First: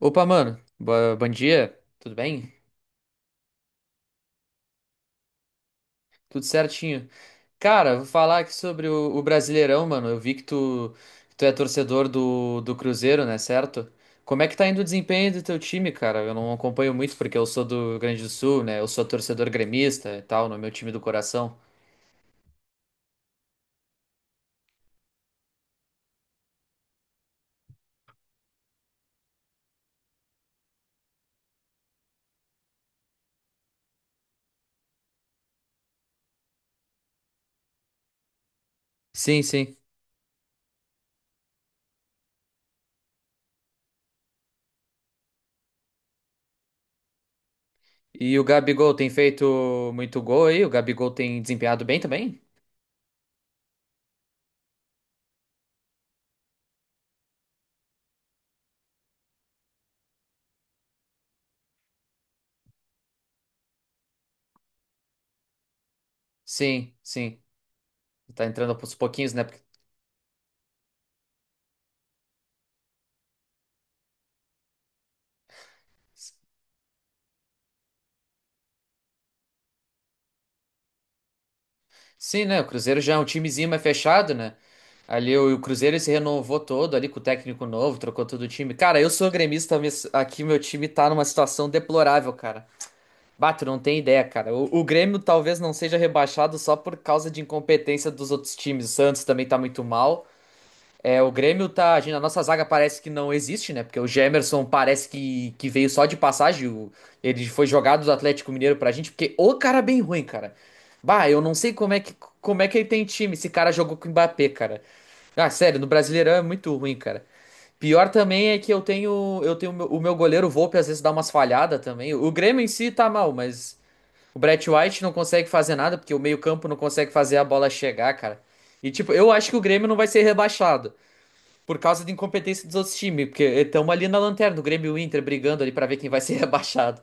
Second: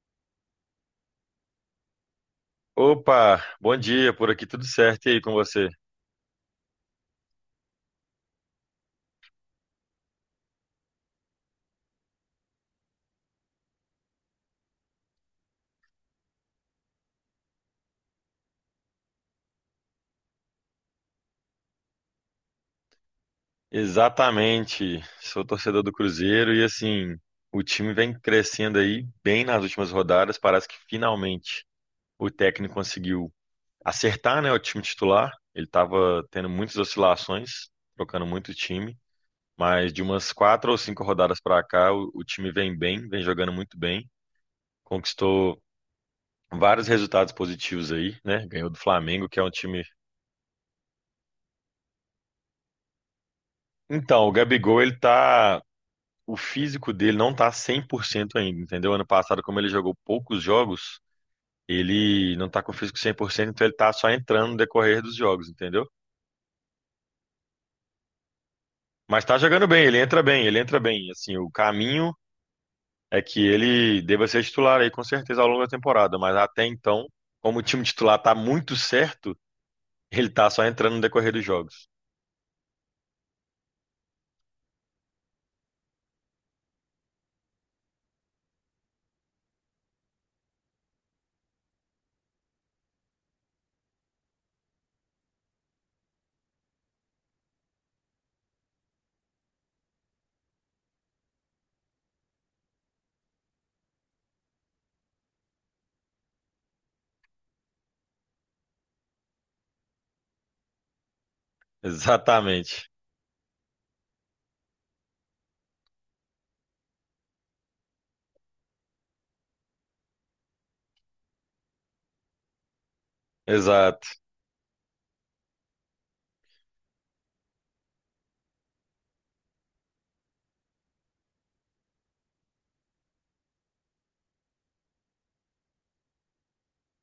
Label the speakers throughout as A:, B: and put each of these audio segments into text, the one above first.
A: Opa, mano. Bom dia. Tudo bem?
B: Opa, bom dia, por aqui tudo certo e aí com você?
A: Tudo certinho. Cara, vou falar aqui sobre o Brasileirão, mano. Eu vi que tu é torcedor do Cruzeiro, né? Certo? Como é que tá indo o desempenho do teu time, cara? Eu não acompanho muito porque eu sou do Rio Grande do Sul, né? Eu sou torcedor gremista e tal, no meu time do coração.
B: Exatamente, sou torcedor do Cruzeiro e assim, o time vem crescendo aí bem nas últimas rodadas, parece que finalmente o técnico conseguiu acertar, né, o time titular. Ele estava tendo muitas oscilações, trocando muito time,
A: Sim, sim.
B: mas de umas quatro ou cinco rodadas para cá, o time vem bem, vem jogando muito bem, conquistou vários resultados positivos aí,
A: E o
B: né? Ganhou do
A: Gabigol tem
B: Flamengo, que é um time.
A: feito muito gol aí? O Gabigol tem desempenhado bem também?
B: Então, o Gabigol, ele tá o físico dele não tá 100% ainda, entendeu? Ano passado, como ele jogou poucos jogos, ele não tá com o físico 100%, então ele tá só entrando no decorrer dos jogos, entendeu?
A: Sim, sim. Tá entrando aos
B: Mas
A: pouquinhos,
B: tá
A: né?
B: jogando bem, ele entra bem, ele entra bem. Assim, o caminho é que ele deva ser titular aí com certeza ao longo da temporada, mas até então, como o time titular tá muito certo, ele tá só entrando no decorrer dos jogos.
A: Sim, né? O Cruzeiro já é um timezinho mais fechado, né? Ali o Cruzeiro ele se renovou todo ali com o técnico novo, trocou todo o time. Cara, eu sou gremista, mas aqui meu time tá numa situação deplorável, cara. Bato, não tem ideia, cara. O Grêmio talvez não seja rebaixado só por causa de incompetência dos outros times. O Santos também tá muito mal. É, o Grêmio tá agindo. A nossa zaga parece que não existe, né? Porque o Gemerson parece que veio só de passagem. Ele foi jogado do Atlético Mineiro pra gente, porque o cara é bem ruim, cara. Bah, eu não sei como é que ele
B: Exatamente.
A: tem time. Esse cara jogou com o Mbappé, cara. Ah, sério, no Brasileirão é muito ruim, cara. Pior também é que eu tenho o meu goleiro Volpe às vezes dá umas falhadas também. O Grêmio em si tá mal, mas
B: Exato,
A: o Brett White não consegue fazer nada, porque o meio-campo não consegue fazer a bola chegar, cara. E tipo, eu acho que o Grêmio não vai ser rebaixado. Por causa de incompetência dos outros times, porque estamos ali na lanterna, o Grêmio e o Inter brigando ali pra ver quem vai ser rebaixado.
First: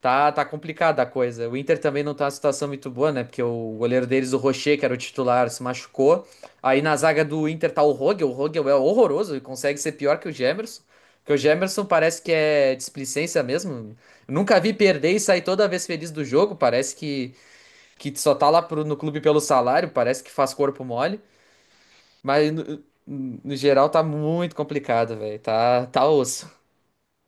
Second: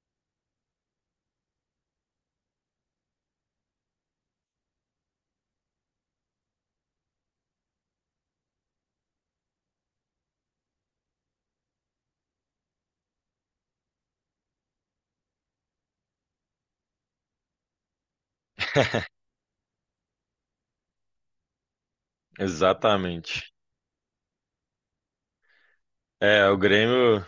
A: Tá, tá complicada a coisa. O Inter também não tá numa situação muito boa, né? Porque o goleiro deles, o Rocher, que era o titular, se machucou. Aí na zaga do Inter tá o Rogel. O Rogel é horroroso e consegue ser pior que o Gemerson. Porque o Gemerson parece que é displicência mesmo. Nunca vi perder e sair toda vez feliz do jogo. Parece que só tá lá no clube pelo salário, parece que faz corpo mole. Mas
B: exatamente.
A: no geral tá muito complicado, velho. Tá, tá
B: É,
A: osso.
B: o Grêmio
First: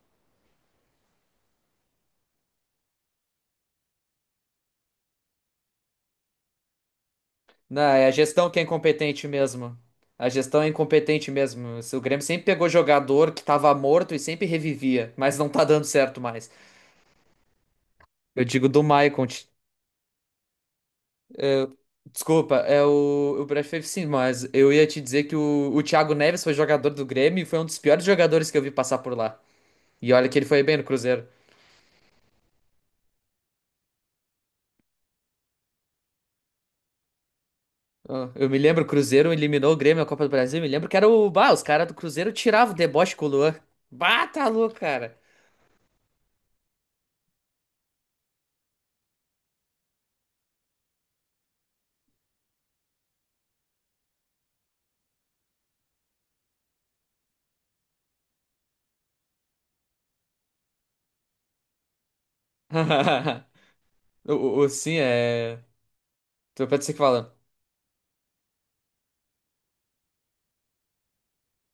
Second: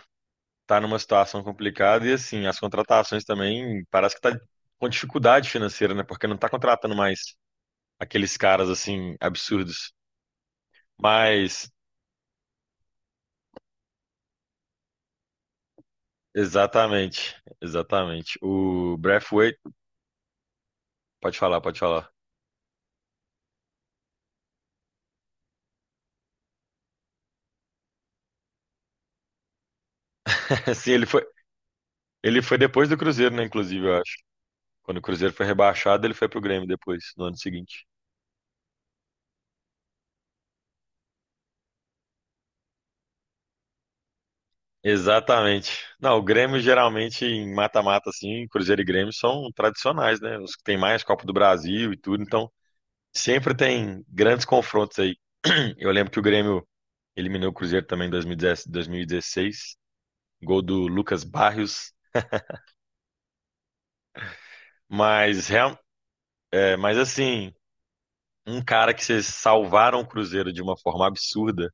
B: tá numa situação complicada e assim, as contratações também parece que tá com dificuldade financeira, né? Porque não tá contratando mais
A: Não, é a
B: aqueles
A: gestão que é
B: caras assim
A: incompetente mesmo.
B: absurdos.
A: A gestão é incompetente
B: Mas
A: mesmo. O Grêmio sempre pegou jogador que tava morto e sempre revivia, mas não tá dando certo mais.
B: exatamente, exatamente.
A: Eu digo do
B: O
A: Maicon.
B: Braithwaite, pode falar,
A: É,
B: pode falar.
A: Desculpa, é o prefiro sim, mas eu ia te dizer que o Thiago Neves foi jogador do Grêmio e foi um dos piores jogadores que eu vi passar por lá. E olha que ele foi bem no
B: Assim,
A: Cruzeiro.
B: ele foi depois do Cruzeiro, né, inclusive, eu acho. Quando o Cruzeiro foi rebaixado, ele foi pro Grêmio depois, no ano seguinte.
A: Ah, eu me lembro, o Cruzeiro eliminou o Grêmio na Copa do Brasil. Me lembro que era o. Bah, os caras do Cruzeiro tiravam o deboche com o Luan. Bah, tá louco, cara.
B: Exatamente. Não, o Grêmio geralmente em mata-mata assim, Cruzeiro e Grêmio são tradicionais, né? Os que tem mais Copa do Brasil e tudo, então sempre tem grandes confrontos aí. Eu lembro que o Grêmio eliminou o Cruzeiro também em 2010 2016, gol do Lucas Barrios.
A: Sim,
B: Mas,
A: é. Tu
B: é,
A: pode ser que
B: mas
A: fala.
B: assim, um cara que vocês salvaram o Cruzeiro de uma forma absurda,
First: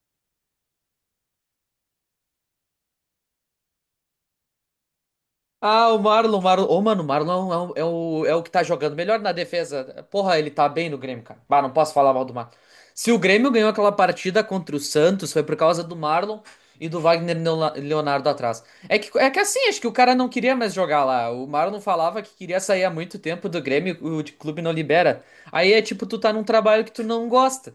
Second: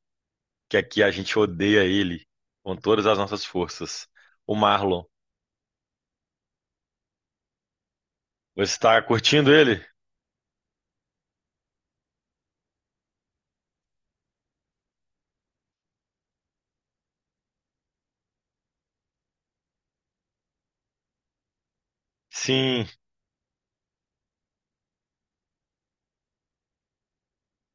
B: que aqui a gente odeia ele com todas as nossas forças. O Marlon.
A: Ah, o Marlon, Marlon. Ô, mano, o Marlon é o, é um, é o é o que tá
B: Você
A: jogando
B: está
A: melhor na
B: curtindo ele?
A: defesa. Porra, ele tá bem no Grêmio, cara. Bah, não posso falar mal do Marlon. Se o Grêmio ganhou aquela partida contra o Santos, foi por causa do Marlon e do Wagner Leonardo atrás. É que assim, acho que o cara não queria mais jogar lá. O Marlon falava que queria sair
B: Sim,
A: há muito tempo do Grêmio, o de clube não libera. Aí é tipo, tu tá num trabalho que tu não gosta.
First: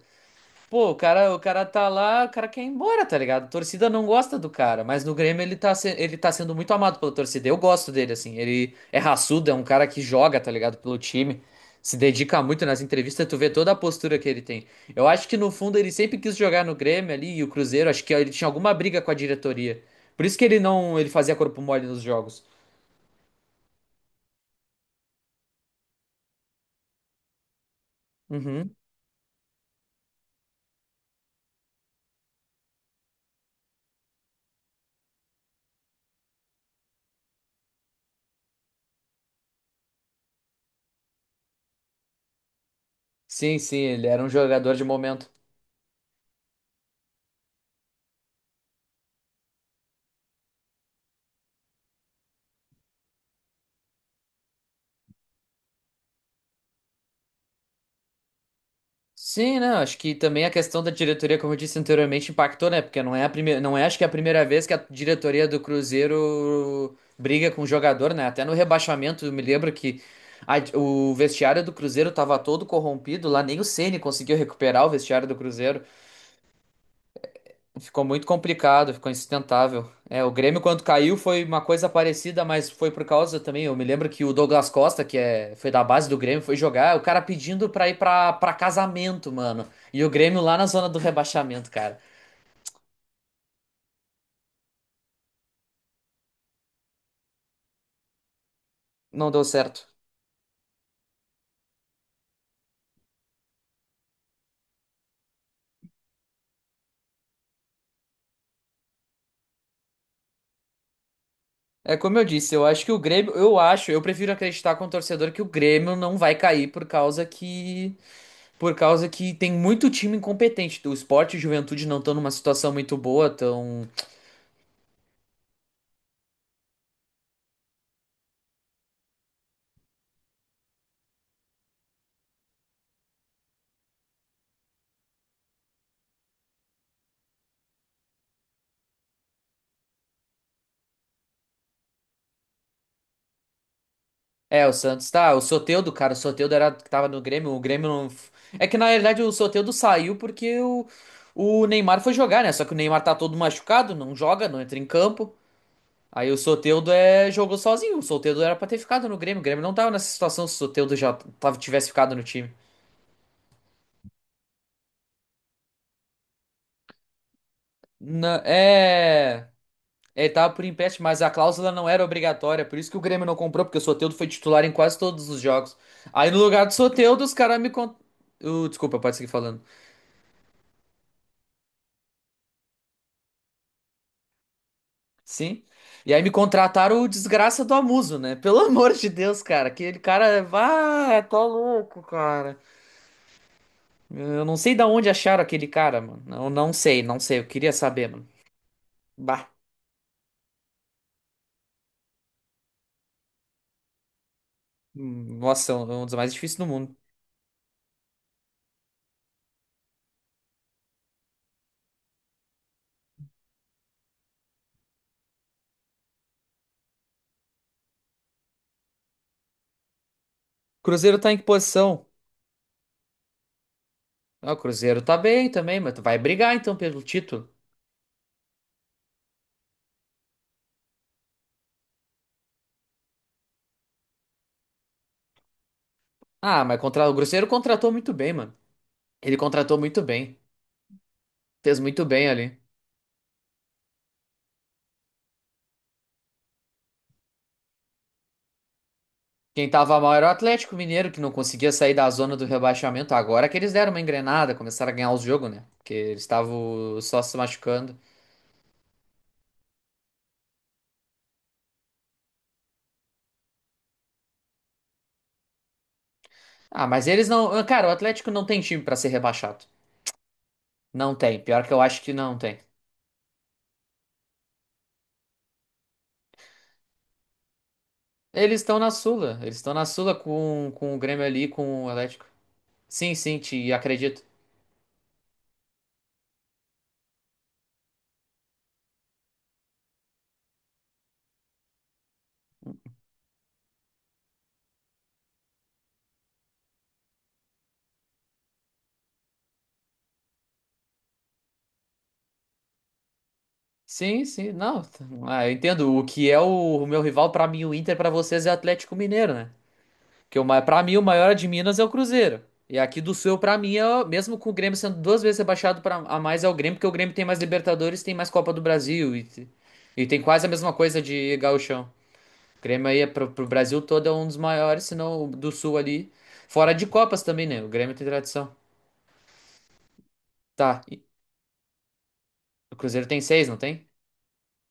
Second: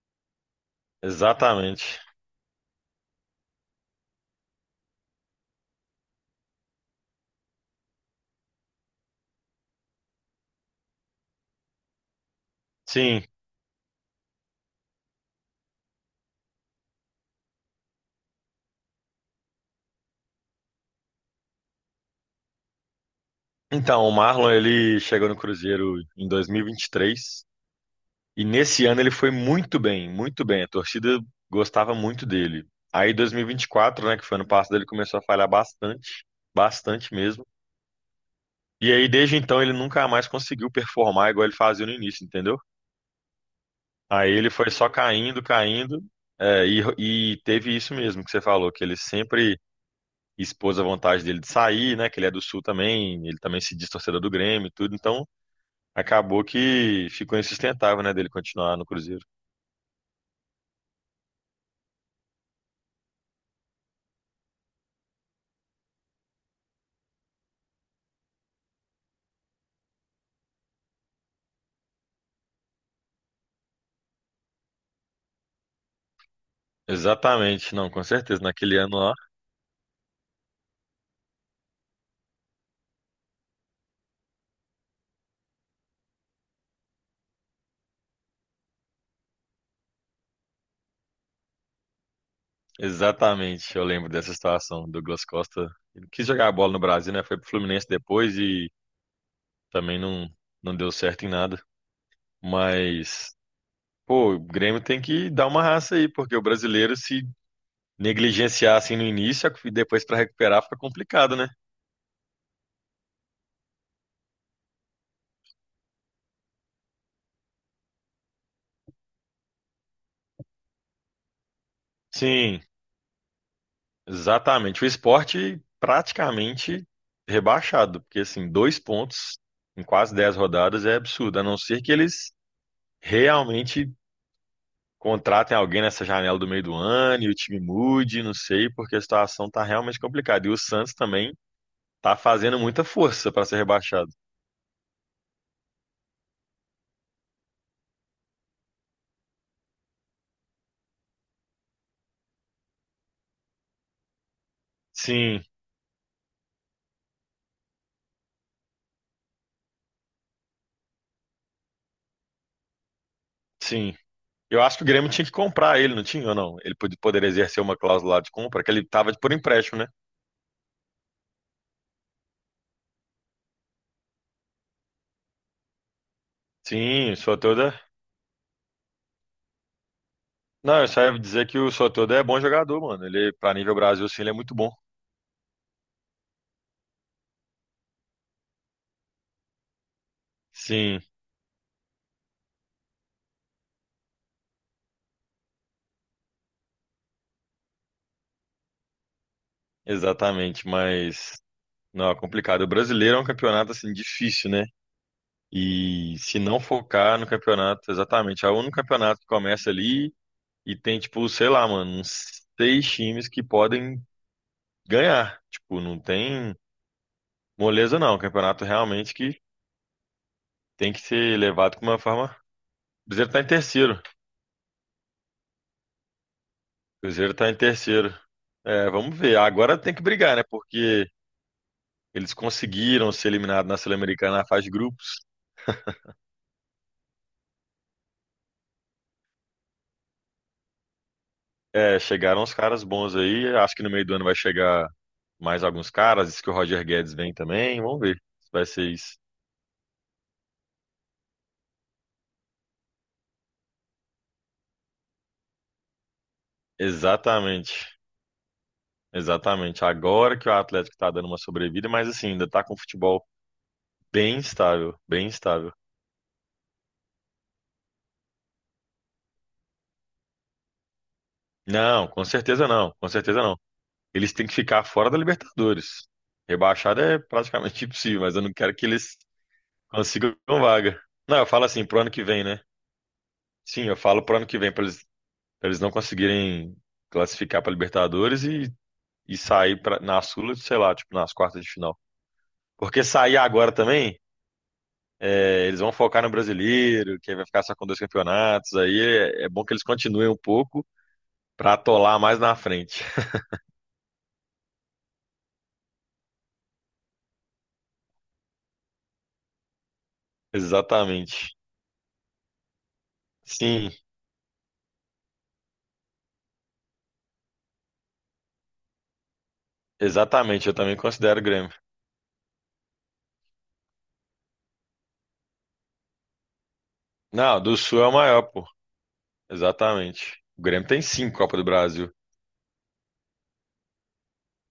A: Pô, o cara tá
B: exatamente.
A: lá, o cara quer ir embora, tá ligado? A torcida não gosta do cara, mas no Grêmio ele ele tá sendo muito amado pela torcida. Eu gosto dele, assim. Ele é raçudo, é um cara que joga, tá ligado? Pelo time, se dedica muito nas
B: Sim.
A: entrevistas, tu vê toda a postura que ele tem. Eu acho que no fundo ele sempre quis jogar no Grêmio ali e o Cruzeiro, acho que ele tinha alguma briga com a diretoria. Por isso que ele não, ele fazia corpo mole nos jogos.
B: Então, o Marlon ele chegou no Cruzeiro em 2023. E
A: Uhum.
B: nesse ano ele foi muito bem, muito bem. A torcida gostava muito dele. Aí 2024, né, que foi ano passado, ele começou a falhar bastante, bastante mesmo. E aí desde então ele nunca mais conseguiu performar igual ele fazia no início, entendeu?
A: Sim, sim, ele era um
B: Aí ele foi
A: jogador de
B: só
A: momento.
B: caindo, caindo, é, e teve isso mesmo que você falou, que ele sempre expôs a vontade dele de sair, né, que ele é do Sul também, ele também se diz torcedor do Grêmio e tudo, então acabou que ficou insustentável, né, dele continuar no Cruzeiro.
A: Sim, né? Acho que também a questão da diretoria, como eu disse anteriormente, impactou, né? Porque não é a primeira, não é, acho que é a primeira vez que a diretoria do Cruzeiro briga com o jogador, né? Até no rebaixamento, eu me lembro que o vestiário do Cruzeiro tava todo corrompido, lá nem o Ceni conseguiu recuperar o vestiário do Cruzeiro.
B: Exatamente, não, com
A: Ficou muito
B: certeza. Naquele
A: complicado,
B: ano
A: ficou
B: lá,
A: insustentável. É, o Grêmio quando caiu foi uma coisa parecida, mas foi por causa também. Eu me lembro que o Douglas Costa, foi da base do Grêmio, foi jogar, o cara pedindo pra ir pra casamento, mano. E o Grêmio lá na zona do rebaixamento, cara.
B: exatamente, eu lembro dessa situação. O Douglas Costa ele quis jogar a bola no Brasil, né? Foi pro Fluminense depois e
A: Não deu certo.
B: também não, não deu certo em nada. Mas, pô, o Grêmio tem que dar uma raça aí, porque o brasileiro se negligenciar assim no início e depois pra recuperar fica complicado, né?
A: É como eu disse, eu acho que o Grêmio, eu acho, eu prefiro acreditar como torcedor que o Grêmio não vai cair por causa que tem muito time incompetente. O Sport e o Juventude não estão numa
B: Sim,
A: situação muito boa, estão.
B: exatamente. O esporte praticamente rebaixado, porque assim, dois pontos em quase 10 rodadas é absurdo, a não ser que eles realmente contratem alguém nessa janela do meio do ano e o time mude, não sei, porque a situação tá realmente complicada. E o Santos também tá fazendo muita força para ser rebaixado.
A: É, o Santos tá. O Soteldo, cara, o Soteldo era que tava no Grêmio. O Grêmio não. É que na realidade o Soteldo saiu porque o Neymar foi jogar, né? Só que o Neymar tá todo machucado, não joga, não entra em campo.
B: Sim,
A: Aí o Soteldo jogou sozinho. O Soteldo era pra ter ficado no Grêmio. O Grêmio não tava nessa situação se o Soteldo já tava, tivesse ficado no time.
B: sim. Eu acho que o Grêmio tinha que comprar ele, não tinha ou não? Ele poderia exercer uma cláusula de compra, que ele tava por
A: É.
B: empréstimo, né?
A: Ele tava por empréstimo, mas a cláusula não era obrigatória. Por isso que o Grêmio não comprou, porque o Soteldo foi titular em quase todos os jogos. Aí no lugar do
B: Sim, o
A: Soteldo, os caras
B: Soteldo é...
A: uh, desculpa, pode seguir falando.
B: Não, eu só ia dizer que o Soteldo é bom jogador, mano. Ele, pra nível Brasil, sim, ele é muito bom.
A: Sim. E aí me contrataram o desgraça do Amuso, né? Pelo amor de Deus, cara. Aquele cara.
B: Sim,
A: Ah, tô louco, cara. Eu não sei da onde acharam aquele cara, mano. Não, não sei, não sei. Eu queria saber, mano. Bah.
B: exatamente, mas... Não, é complicado. O brasileiro é um campeonato, assim, difícil, né?
A: Nossa, é um dos
B: E
A: mais
B: se
A: difíceis
B: não
A: do mundo.
B: focar no campeonato, exatamente, é o único campeonato que começa ali e tem, tipo, sei lá, mano, uns seis times que podem ganhar. Tipo, não tem moleza, não. O campeonato realmente que tem que
A: Cruzeiro tá em
B: ser
A: que
B: levado com uma
A: posição?
B: forma. O Cruzeiro tá em terceiro. O
A: Ah, o Cruzeiro tá bem também, mas tu vai brigar então pelo
B: Cruzeiro
A: título.
B: tá em terceiro. É, vamos ver. Agora tem que brigar, né? Porque eles conseguiram ser eliminados na Sul-Americana na fase de grupos.
A: Ah, mas contra... o Cruzeiro contratou muito bem, mano. Ele contratou muito bem. Fez
B: É,
A: muito bem
B: chegaram os
A: ali.
B: caras bons aí. Acho que no meio do ano vai chegar mais alguns caras. Diz que o Roger Guedes vem também. Vamos ver se vai ser isso.
A: Quem tava mal era o Atlético Mineiro, que não conseguia sair da zona do rebaixamento. Agora que eles deram uma engrenada, começaram a ganhar os jogos, né? Porque eles estavam só se
B: Exatamente.
A: machucando.
B: Exatamente. Agora que o Atlético tá dando uma sobrevida, mas assim, ainda tá com o futebol bem estável, bem estável.
A: Ah, mas eles não. ah, cara, o Atlético não tem time pra ser rebaixado. Não tem. Pior que eu acho
B: Não,
A: que
B: com
A: não tem.
B: certeza não, com certeza não. Eles têm que ficar fora da Libertadores. Rebaixada é praticamente impossível, mas eu não
A: Eles
B: quero
A: estão
B: que
A: na
B: eles
A: Sula. Eles estão na Sula
B: consigam
A: com o
B: vaga.
A: Grêmio
B: Não, eu
A: ali,
B: falo
A: com
B: assim,
A: o
B: pro ano que
A: Atlético.
B: vem, né?
A: Sim, sim, te
B: Sim, eu
A: acredito.
B: falo pro ano que vem, pra eles não conseguirem classificar pra Libertadores e sair na Sula, sei lá, tipo, nas quartas de final. Porque sair agora também, é, eles vão focar no brasileiro, que aí vai ficar só com dois campeonatos. Aí é bom que eles continuem um pouco pra atolar mais na frente.
A: Sim, sim. Não. t- Ah, eu entendo. O que é o meu rival pra mim, o Inter, pra vocês é o Atlético Mineiro, né? Porque pra mim, o maior é de
B: Exatamente.
A: Minas é o Cruzeiro. E aqui do Sul, pra mim,
B: Sim,
A: mesmo com o Grêmio sendo duas vezes rebaixado a mais, é o Grêmio, porque o Grêmio tem mais Libertadores, tem mais Copa do Brasil e tem quase a
B: exatamente.
A: mesma
B: Eu também
A: coisa de
B: considero o Grêmio.
A: gauchão. O Grêmio aí é pro Brasil todo é um dos maiores, se não o do Sul ali. Fora de Copas também, né?
B: Não,
A: O
B: do
A: Grêmio
B: Sul é
A: tem
B: o maior,
A: tradição.
B: pô. Exatamente. O
A: Tá,
B: Grêmio tem
A: e
B: cinco Copa do Brasil. O
A: o Cruzeiro tem seis, não tem?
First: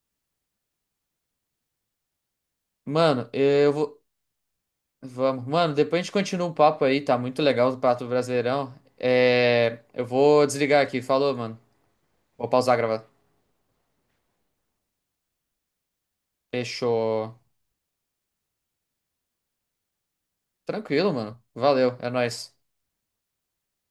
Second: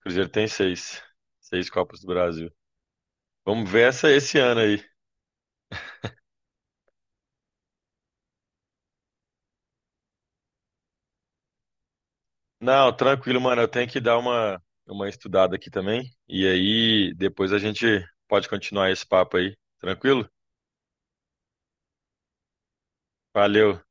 B: Cruzeiro tem seis. Seis Copas do Brasil.
A: Mano,
B: Vamos
A: eu
B: ver
A: vou.
B: essa esse ano aí.
A: Vamos. Mano, depois a gente continua o papo aí, tá muito legal o Pato Brasileirão. É, eu vou desligar aqui, falou, mano. Vou pausar a
B: Não,
A: gravação.
B: tranquilo, mano. Eu tenho que dar uma estudada aqui também. E aí,
A: Fechou.
B: depois a gente pode continuar esse papo aí. Tranquilo?
A: Tranquilo, mano. Valeu, é nóis.
B: Valeu.